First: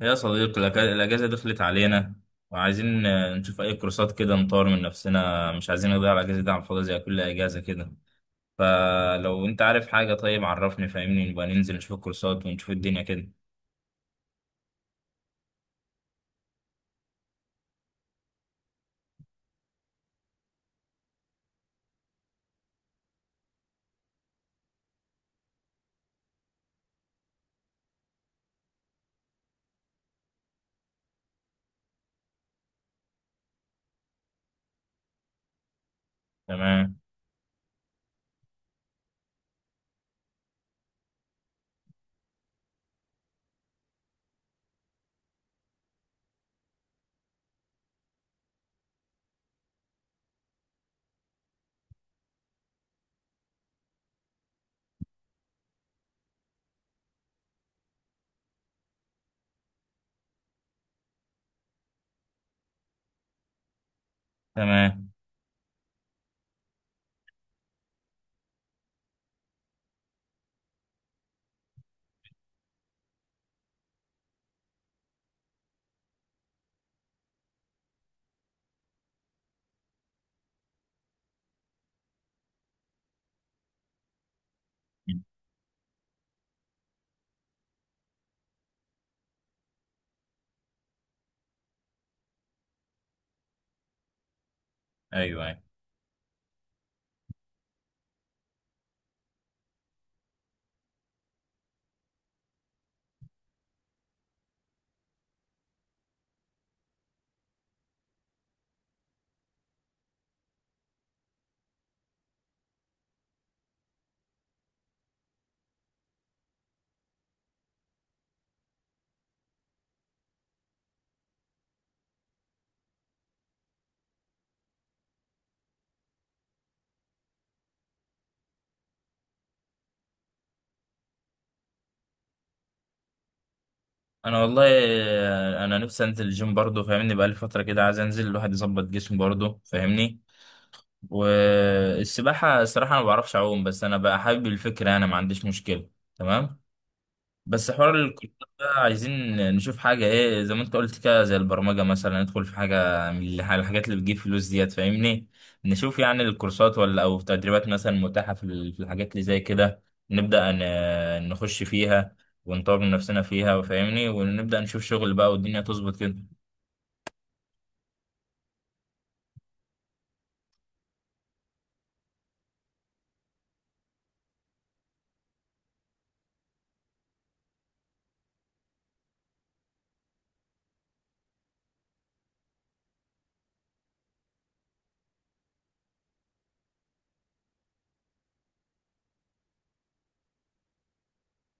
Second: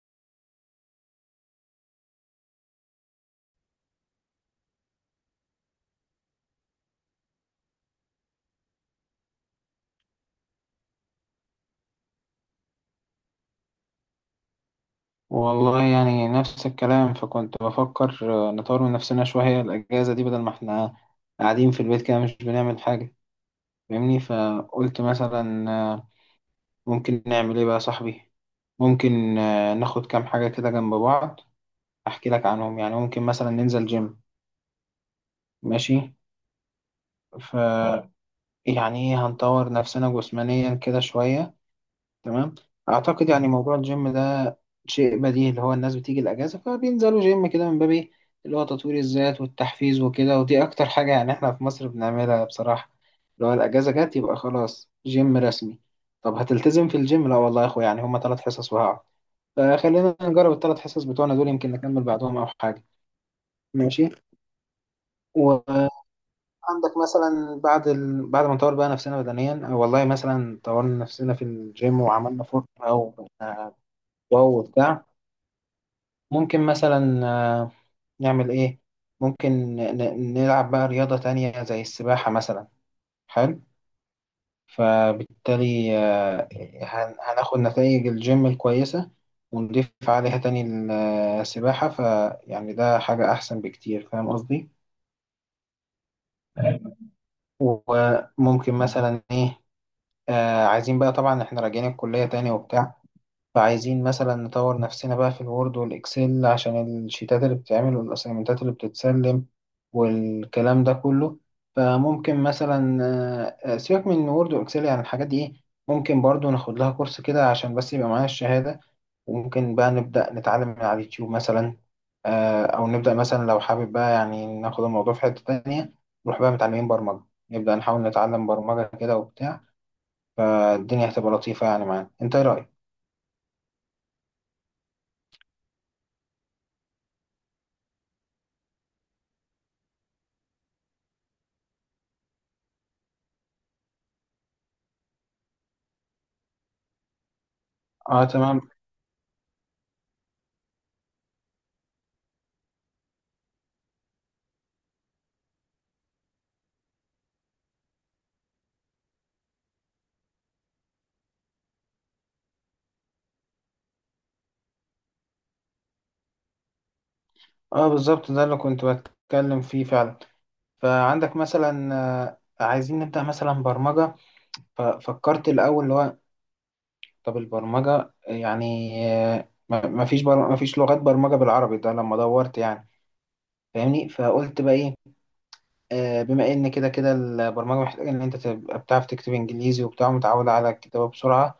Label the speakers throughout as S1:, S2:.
S1: يا صديقي، الأجازة دخلت علينا، وعايزين نشوف أي كورسات كده نطور من نفسنا. مش عايزين نضيع الأجازة دي على الفاضي زي كل أجازة كده. فلو أنت عارف حاجة طيب عرفني فاهمني، نبقى ننزل نشوف الكورسات ونشوف الدنيا كده.
S2: والله يعني نفس الكلام فكنت بفكر، نطور من نفسنا شوية الأجازة دي بدل ما احنا قاعدين في البيت كده مش بنعمل حاجة. فاهمني، فقلت مثلا ممكن نعمل ايه بقى يا صاحبي؟ ممكن ناخد كام حاجة كده جنب بعض، أحكي لك عنهم. يعني ممكن مثلا ننزل جيم. ماشي.
S1: تمام.
S2: ف يعني إيه، هنطور نفسنا جسمانيا كده شوية. تمام. اعتقد يعني موضوع الجيم ده شيء بديهي، اللي هو الناس بتيجي الاجازه فبينزلوا جيم كده من باب ايه، اللي هو تطوير الذات والتحفيز وكده، ودي اكتر حاجه يعني احنا في مصر بنعملها بصراحه، اللي هو الاجازه جت يبقى خلاص جيم رسمي. طب هتلتزم في الجيم؟ لا والله يا اخويا، يعني هما 3 حصص وهقعد، فخلينا نجرب الثلاث حصص بتوعنا دول، يمكن نكمل بعدهم او حاجه. ماشي.
S1: تمام.
S2: وعندك مثلا بعد ما نطور بقى نفسنا بدنيا، أو والله مثلا طورنا نفسنا في الجيم وعملنا فورمه او بقينا واو وبتاع. ممكن مثلا نعمل إيه؟ ممكن نلعب بقى رياضة تانية زي السباحة مثلا. حلو. فبالتالي هناخد نتائج الجيم الكويسة، ونضيف عليها تاني السباحة. فيعني ده حاجة أحسن بكتير. فاهم قصدي؟
S1: أيوه أيوه.
S2: وممكن مثلا إيه، عايزين بقى طبعا إحنا راجعين الكلية تاني وبتاع. فعايزين مثلا نطور نفسنا بقى في الوورد والإكسل عشان الشيتات اللي بتتعمل والأسايمنتات اللي بتتسلم والكلام ده كله. فممكن مثلا سيبك من وورد وإكسل، يعني الحاجات دي إيه. ممكن برضو ناخد لها كورس كده عشان بس يبقى معانا الشهادة. وممكن بقى نبدأ نتعلم من على اليوتيوب مثلا، أو نبدأ مثلا لو حابب بقى يعني ناخد الموضوع في حتة تانية، نروح بقى متعلمين برمجة، نبدأ نحاول نتعلم برمجة كده وبتاع. فالدنيا هتبقى لطيفة يعني معانا. أنت إيه رأيك؟
S1: أنا والله أنا نفسي أنزل الجيم برضه فاهمني، بقالي فترة كده عايز أنزل، الواحد يظبط جسمه برضه فاهمني. والسباحة الصراحة أنا ما بعرفش أعوم، بس أنا بقى حابب الفكرة، أنا ما عنديش مشكلة. تمام. بس حوار
S2: اه
S1: الكورسات
S2: تمام.
S1: ده، عايزين نشوف حاجة ايه زي ما انت قلت كده، زي البرمجة مثلا، ندخل في حاجة من الحاجات اللي بتجيب فلوس ديت فاهمني. نشوف يعني الكورسات ولا او تدريبات مثلا متاحة في في الحاجات اللي زي كده، نبدأ نخش فيها ونطور من نفسنا فيها وفاهمني، ونبدأ نشوف شغل بقى والدنيا تظبط كده.
S2: اه بالظبط، ده اللي كنت بتكلم فيه فعلا. فعندك مثلا عايزين نبدأ مثلا برمجة، ففكرت الأول اللي هو، طب البرمجة يعني ما فيش لغات برمجة بالعربي ده لما دورت يعني. فاهمني، فقلت بقى ايه، بما ان كده كده البرمجة محتاجة ان انت تبقى بتعرف تكتب انجليزي وبتاع، متعود على الكتابة بسرعة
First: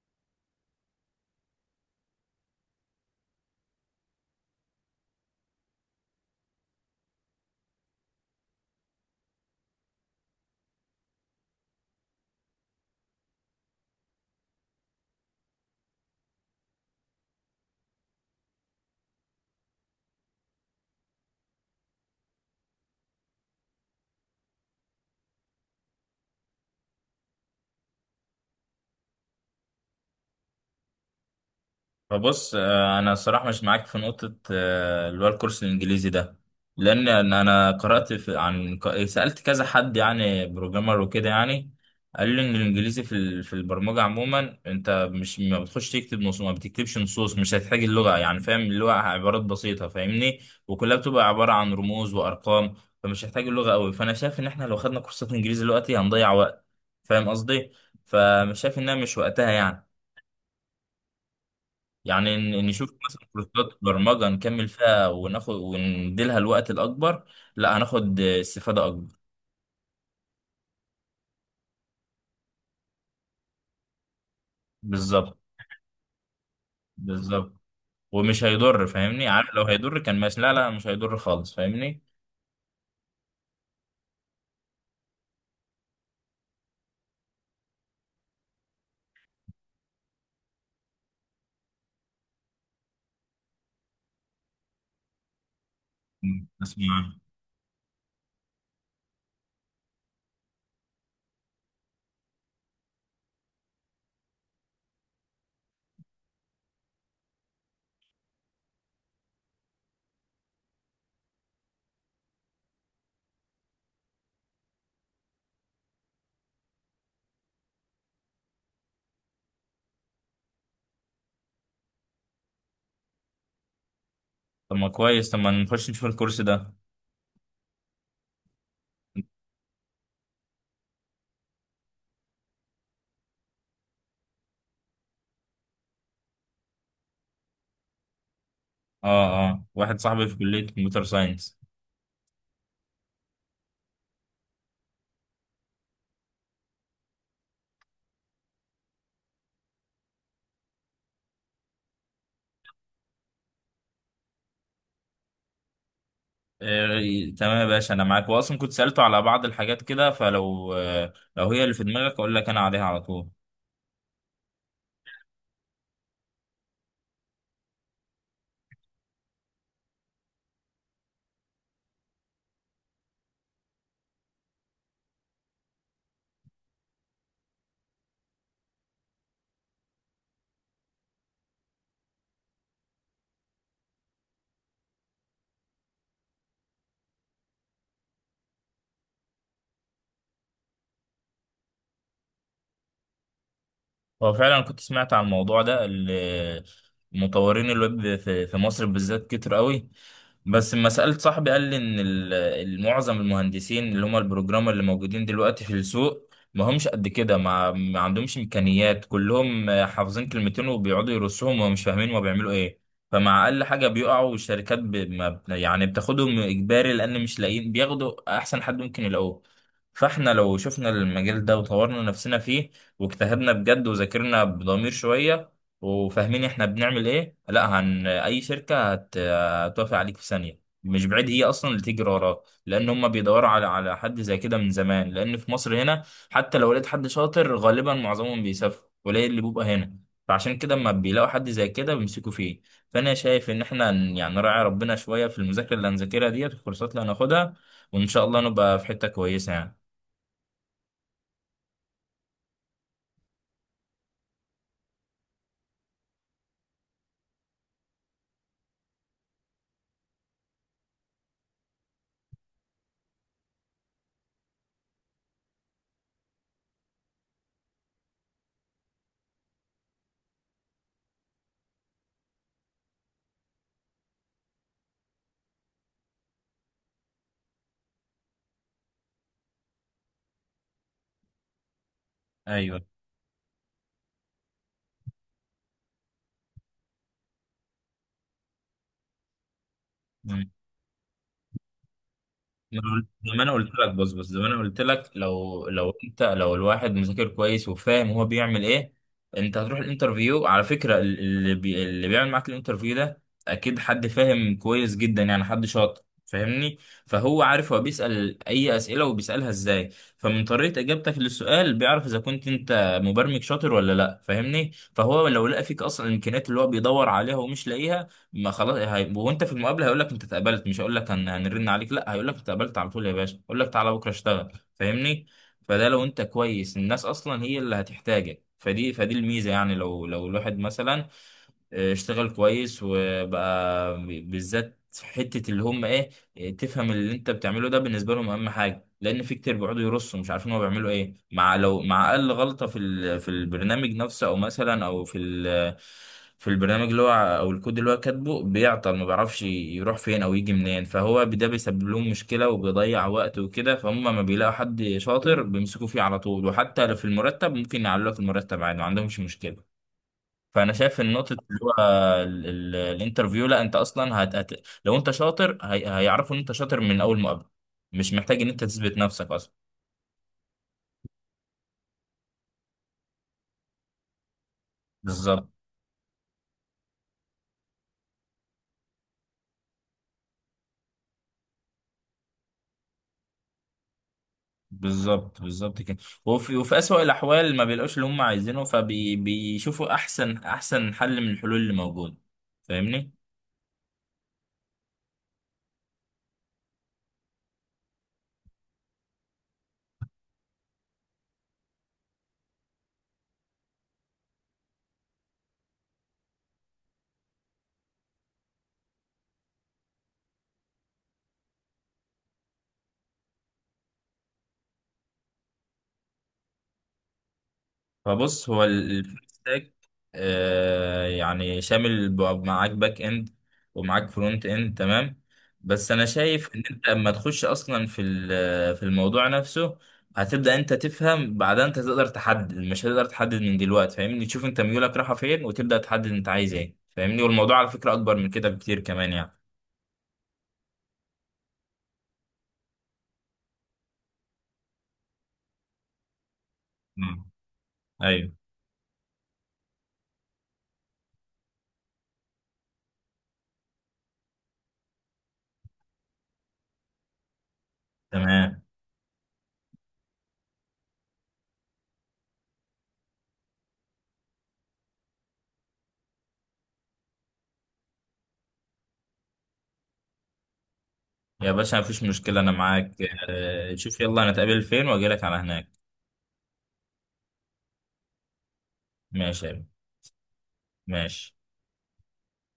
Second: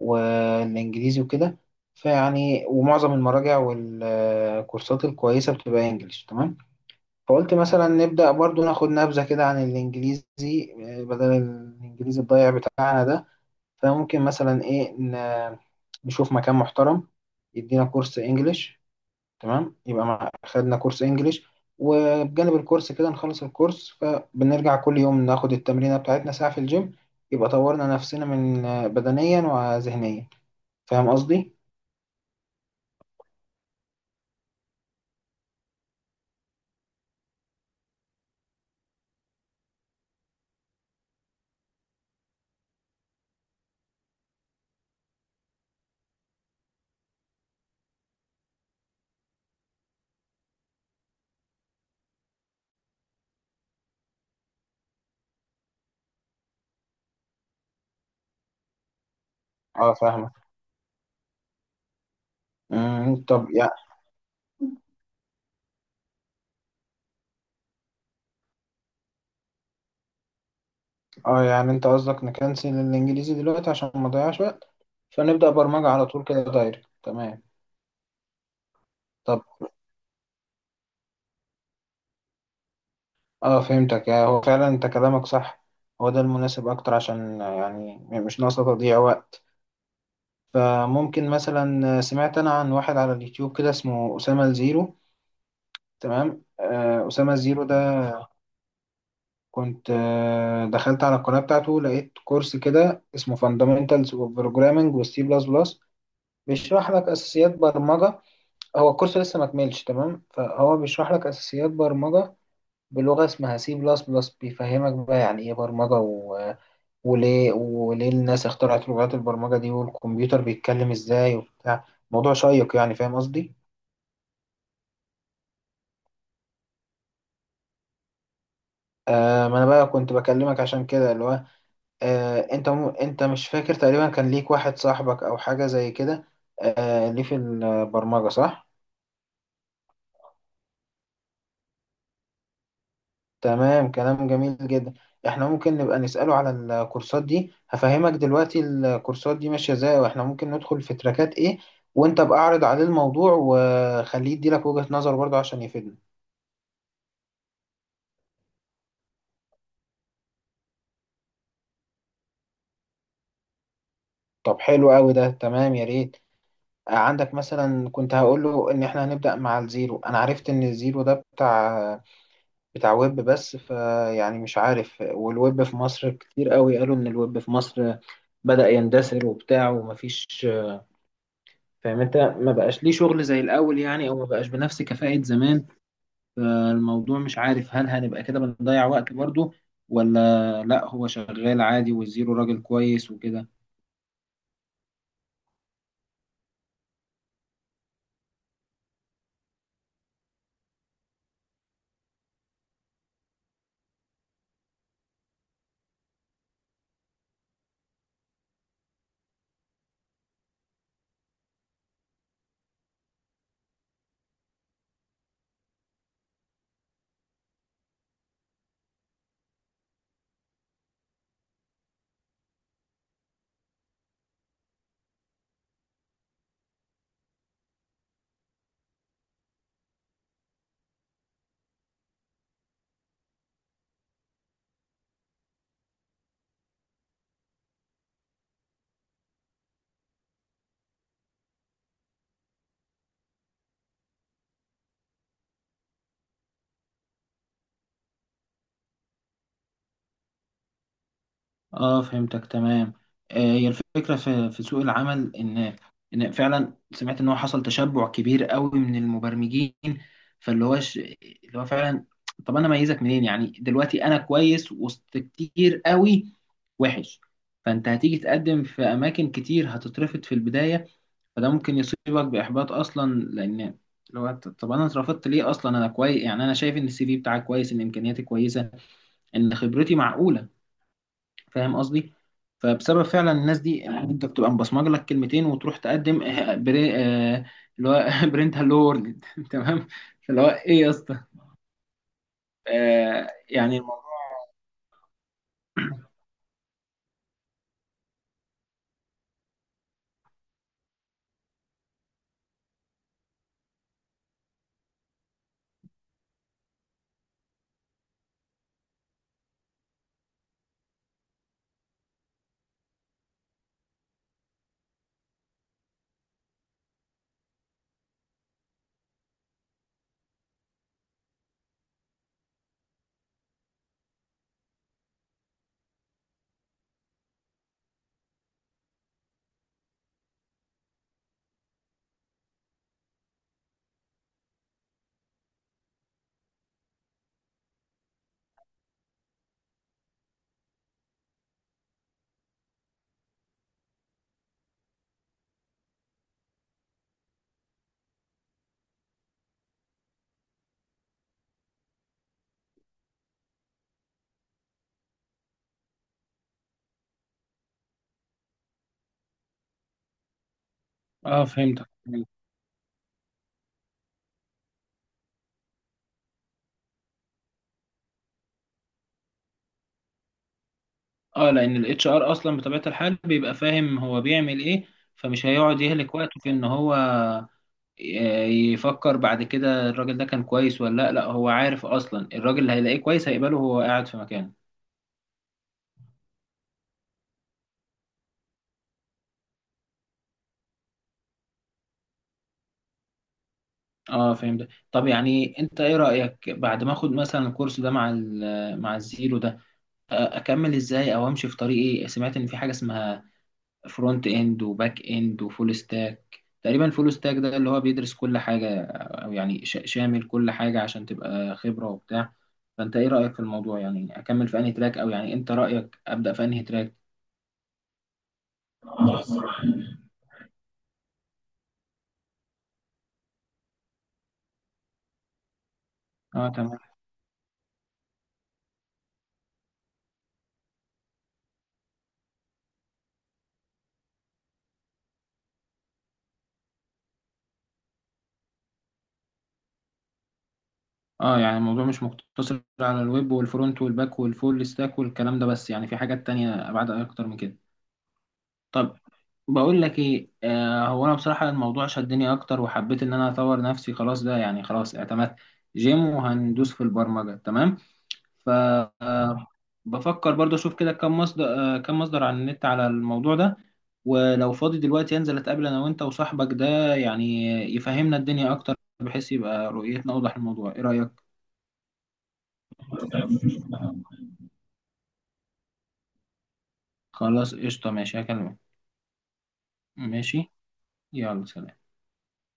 S2: والانجليزي وكده. فيعني ومعظم المراجع والكورسات الكويسة بتبقى انجليش. تمام، فقلت مثلا نبدأ برضو ناخد نبذة كده عن الإنجليزي، بدل الإنجليزي الضايع بتاعنا ده. فممكن مثلا إيه، نشوف مكان محترم يدينا كورس إنجليش. تمام، يبقى خدنا كورس إنجليش، وبجانب الكورس كده نخلص الكورس، فبنرجع كل يوم ناخد التمرينة بتاعتنا ساعة في الجيم. يبقى طورنا نفسنا من بدنيا وذهنيا. فاهم قصدي؟
S1: فبص انا صراحة مش معاك في نقطة، اللي هو الكورس الانجليزي ده. لان أنا قرأت في، عن سألت كذا حد يعني بروجرامر وكده يعني، قال لي ان الانجليزي في في البرمجة عموما، انت مش، ما بتخش تكتب نصوص، ما بتكتبش نصوص، مش هتحتاج اللغة يعني، فاهم اللغة عبارات بسيطة فاهمني، وكلها بتبقى عبارة عن رموز وارقام. فمش هتحتاج اللغة قوي، فانا شايف ان احنا لو خدنا كورسات انجليزي دلوقتي هنضيع وقت فاهم قصدي، فمش شايف انها، مش وقتها يعني.
S2: اه فاهمك.
S1: يعني نشوف مثلا
S2: مم، طب.
S1: كورسات برمجة نكمل فيها وناخد، ونديلها الوقت الأكبر. لا هناخد استفادة أكبر.
S2: اه، يعني انت قصدك نكنسل الانجليزي دلوقتي عشان ما نضيعش وقت،
S1: بالظبط.
S2: فنبدأ برمجة على طول كده دايركت؟ تمام.
S1: بالظبط. ومش هيضر فاهمني،
S2: طب،
S1: عارف لو هيضر كان ماشي، لا لا مش هيضر خالص فاهمني.
S2: اه فهمتك. هو فعلا انت كلامك صح، هو ده المناسب اكتر، عشان يعني مش ناقصة تضييع وقت. فممكن مثلا سمعت انا عن واحد على اليوتيوب كده اسمه أسامة الزيرو. تمام.
S1: مم. اسمع.
S2: أسامة الزيرو ده كنت دخلت على القناة بتاعته، لقيت كورس كده اسمه Fundamentals of Programming وال C++، بيشرح لك أساسيات برمجة. هو الكورس لسه ما كملش. تمام، فهو بيشرح لك اساسيات برمجه بلغه اسمها سي بلس بلس، بيفهمك بقى يعني ايه برمجه وليه الناس اخترعت لغات البرمجه دي، والكمبيوتر بيتكلم ازاي وبتاع. موضوع شيق يعني. فاهم قصدي؟
S1: طب ما كويس، طب ما نخش نشوف الكورس ده.
S2: ما انا بقى كنت بكلمك عشان كده، اللي هو، انت مش فاكر تقريبا كان ليك واحد صاحبك او حاجه زي كده، ليه في البرمجه، صح؟
S1: اه اه، واحد صاحبي في كلية كمبيوتر ساينس.
S2: تمام، كلام جميل جدا. احنا ممكن نبقى نسأله على الكورسات دي، هفهمك دلوقتي الكورسات دي ماشية ازاي واحنا ممكن ندخل في تراكات ايه، وانت بقى اعرض عليه الموضوع وخليه يديلك وجهة نظر برضه عشان يفيدنا.
S1: إيه، تمام يا باشا، انا معاك، واصلا كنت سألته على بعض الحاجات كده، فلو لو هي اللي في دماغك اقول لك انا عليها على طول.
S2: طب حلو قوي ده، تمام يا ريت. عندك مثلا كنت هقول له ان احنا هنبدأ مع الزيرو. انا عرفت ان الزيرو ده بتاع ويب بس، فيعني مش عارف، والويب في مصر كتير قوي، قالوا ان الويب في مصر بدأ يندثر وبتاع ومفيش. فاهم انت، ما بقاش ليه شغل زي الاول يعني، او ما بقاش بنفس كفاءة زمان. فالموضوع مش عارف، هل هنبقى كده بنضيع وقت برضه، ولا لا هو شغال عادي والزيرو راجل كويس وكده.
S1: هو فعلا كنت سمعت عن الموضوع ده. مطورين الويب في مصر بالذات كتير قوي. بس لما سألت صاحبي قال لي ان معظم المهندسين اللي هم البروجرامر اللي موجودين دلوقتي في السوق ما همش قد كده، ما عندهمش امكانيات، كلهم حافظين كلمتين وبيقعدوا يرصهم ومش فاهمين هما بيعملوا ايه. فمع اقل حاجه بيقعوا، والشركات ب... ما... ب- يعني بتاخدهم اجباري لان مش لاقيين، بياخدوا احسن حد ممكن يلاقوه. فاحنا لو شفنا المجال ده وطورنا نفسنا فيه، واجتهدنا بجد وذاكرنا بضمير شوية، وفاهمين احنا بنعمل ايه، لا هن، اي شركة هتوافق عليك في ثانية، مش بعيد هي اصلا اللي تيجي وراك، لان هم بيدوروا على حد زي كده من زمان، لان في مصر هنا حتى لو لقيت حد شاطر غالبا معظمهم بيسافروا، قليل اللي بيبقى هنا، فعشان كده اما بيلاقوا حد زي كده بيمسكوا فيه. فانا شايف ان احنا يعني نراعي ربنا شوية في المذاكرة اللي هنذاكرها ديت، الكورسات اللي هناخدها، وان شاء الله نبقى في حتة كويسة يعني.
S2: اه فهمتك تمام. هي الفكرة في سوق العمل، ان فعلا سمعت ان هو حصل تشبع كبير قوي من المبرمجين. فاللي هو ش... اللي هو فعلا، طب انا اميزك منين يعني؟ دلوقتي انا كويس، وسط، كتير قوي، وحش. فانت هتيجي تقدم في اماكن كتير، هتترفض في البداية. فده ممكن يصيبك باحباط اصلا، لان طب انا اترفضت ليه اصلا؟ انا كويس يعني، انا شايف ان السي في بتاعك كويس، ان امكانياتي كويسة، ان خبرتي معقولة. فاهم قصدي؟
S1: ايوه.
S2: فبسبب فعلا الناس دي يعني، انت بتبقى مبصمج لك كلمتين وتروح تقدم، آه، بري آه، اللي هو برنت هالو وورلد تمام، فاللي هو ايه يا اسطى،
S1: ما أنا- قلت- زي ما انا قلت
S2: يعني
S1: لك،
S2: الموضوع.
S1: بص بص، زي ما انا قلت لك، لو انت، لو الواحد مذاكر كويس وفاهم هو بيعمل ايه، انت هتروح الانترفيو على فكره، اللي اللي بيعمل معاك الانترفيو ده اكيد حد فاهم كويس جدا، يعني حد شاطر فاهمني، فهو عارف هو بيسال اي اسئله وبيسالها ازاي، فمن طريقه اجابتك للسؤال بيعرف اذا كنت انت مبرمج شاطر ولا لا فاهمني. فهو لو لقى فيك اصلا الامكانيات اللي هو بيدور عليها ومش لاقيها، ما خلاص هي... وانت في المقابله هيقول لك انت اتقبلت، مش هيقول لك هنرن عليك، لا هيقول لك اتقبلت على طول يا باشا، يقول لك تعالى بكره اشتغل فاهمني. فده لو انت كويس، الناس اصلا هي اللي هتحتاجك، فدي الميزه، يعني لو الواحد مثلا اشتغل كويس وبقى، بالذات في حتة اللي هم ايه، تفهم اللي انت بتعمله ده بالنسبة لهم اهم حاجة. لان في كتير بيقعدوا يرصوا مش عارفين هو بيعملوا ايه، مع لو مع اقل غلطة في في البرنامج نفسه، او مثلا او في ال، في البرنامج اللي هو، او الكود اللي هو كاتبه بيعطل، ما بيعرفش يروح فين او يجي منين، فهو ده بيسبب لهم مشكلة وبيضيع وقت وكده، فهم ما بيلاقوا حد شاطر بيمسكوا فيه على طول، وحتى لو في المرتب ممكن يعلوا لك المرتب عادي ما عندهمش مشكلة. فانا شايف ان نقطه
S2: اه
S1: اللي هو
S2: فهمتك.
S1: الانترفيو، لا انت اصلا لو انت شاطر هيعرفوا ان انت شاطر من اول مقابله، مش محتاج ان انت تثبت نفسك اصلا.
S2: اه، لان الاتش ار اصلا بطبيعه الحال بيبقى فاهم هو بيعمل ايه، فمش
S1: بالظبط.
S2: هيقعد يهلك وقته في ان هو يفكر بعد كده الراجل ده كان كويس ولا لا. لا، هو عارف اصلا الراجل اللي هيلاقيه كويس هيقبله وهو قاعد في مكانه.
S1: بالظبط بالظبط كده. وفي اسوأ الاحوال ما بيلاقوش اللي هم عايزينه، فبيشوفوا احسن احسن حل من الحلول اللي موجوده فاهمني.
S2: اه فهمت. طب يعني انت ايه رأيك بعد ما اخد مثلا الكورس ده مع مع الزيرو ده؟ اكمل ازاي، او امشي في طريق ايه؟ سمعت ان في حاجة اسمها فرونت اند وباك اند وفول ستاك. تقريبا فول ستاك ده اللي هو بيدرس كل حاجة، او يعني شامل كل حاجة عشان تبقى خبرة وبتاع. فانت ايه رأيك في الموضوع يعني؟ اكمل في انهي تراك، او يعني انت رأيك ابدأ في انهي تراك؟
S1: فبص، هو الفول ستاك آه يعني شامل معاك باك اند ومعاك فرونت اند تمام. بس انا شايف
S2: اه،
S1: ان انت لما تخش اصلا في في الموضوع نفسه هتبدأ انت تفهم، بعدها انت تقدر تحدد، مش هتقدر تحدد من دلوقتي فاهمني. تشوف انت ميولك رايحة فين وتبدأ تحدد انت عايز ايه فاهمني، والموضوع على فكرة اكبر من كده بكتير كمان يعني.
S2: اه، يعني الموضوع مش مقتصر على الويب والفرونت والباك والفول ستاك والكلام ده بس، يعني في حاجات تانية ابعد
S1: مم.
S2: اكتر من كده.
S1: ايوه.
S2: طب، بقول لك ايه، هو انا بصراحة الموضوع شدني اكتر، وحبيت ان انا اطور نفسي. خلاص ده يعني، خلاص اعتمدت جيم وهندوس في البرمجة. تمام. ف
S1: تمام
S2: آه، بفكر برضه اشوف كده كم مصدر على النت على الموضوع ده. ولو فاضي دلوقتي انزل اتقابل انا وانت وصاحبك ده، يعني يفهمنا الدنيا اكتر، بحيث يبقى رؤيتنا اوضح الموضوع. ايه رأيك؟
S1: يا باشا، مفيش مشكلة، انا معاك. آه شوف يلا، انا اتقابل فين واجيلك على هناك.
S2: خلاص قشطة، ماشي هكلمك.
S1: ماشي يا بيه.
S2: ماشي.
S1: ماشي.
S2: يلا سلام.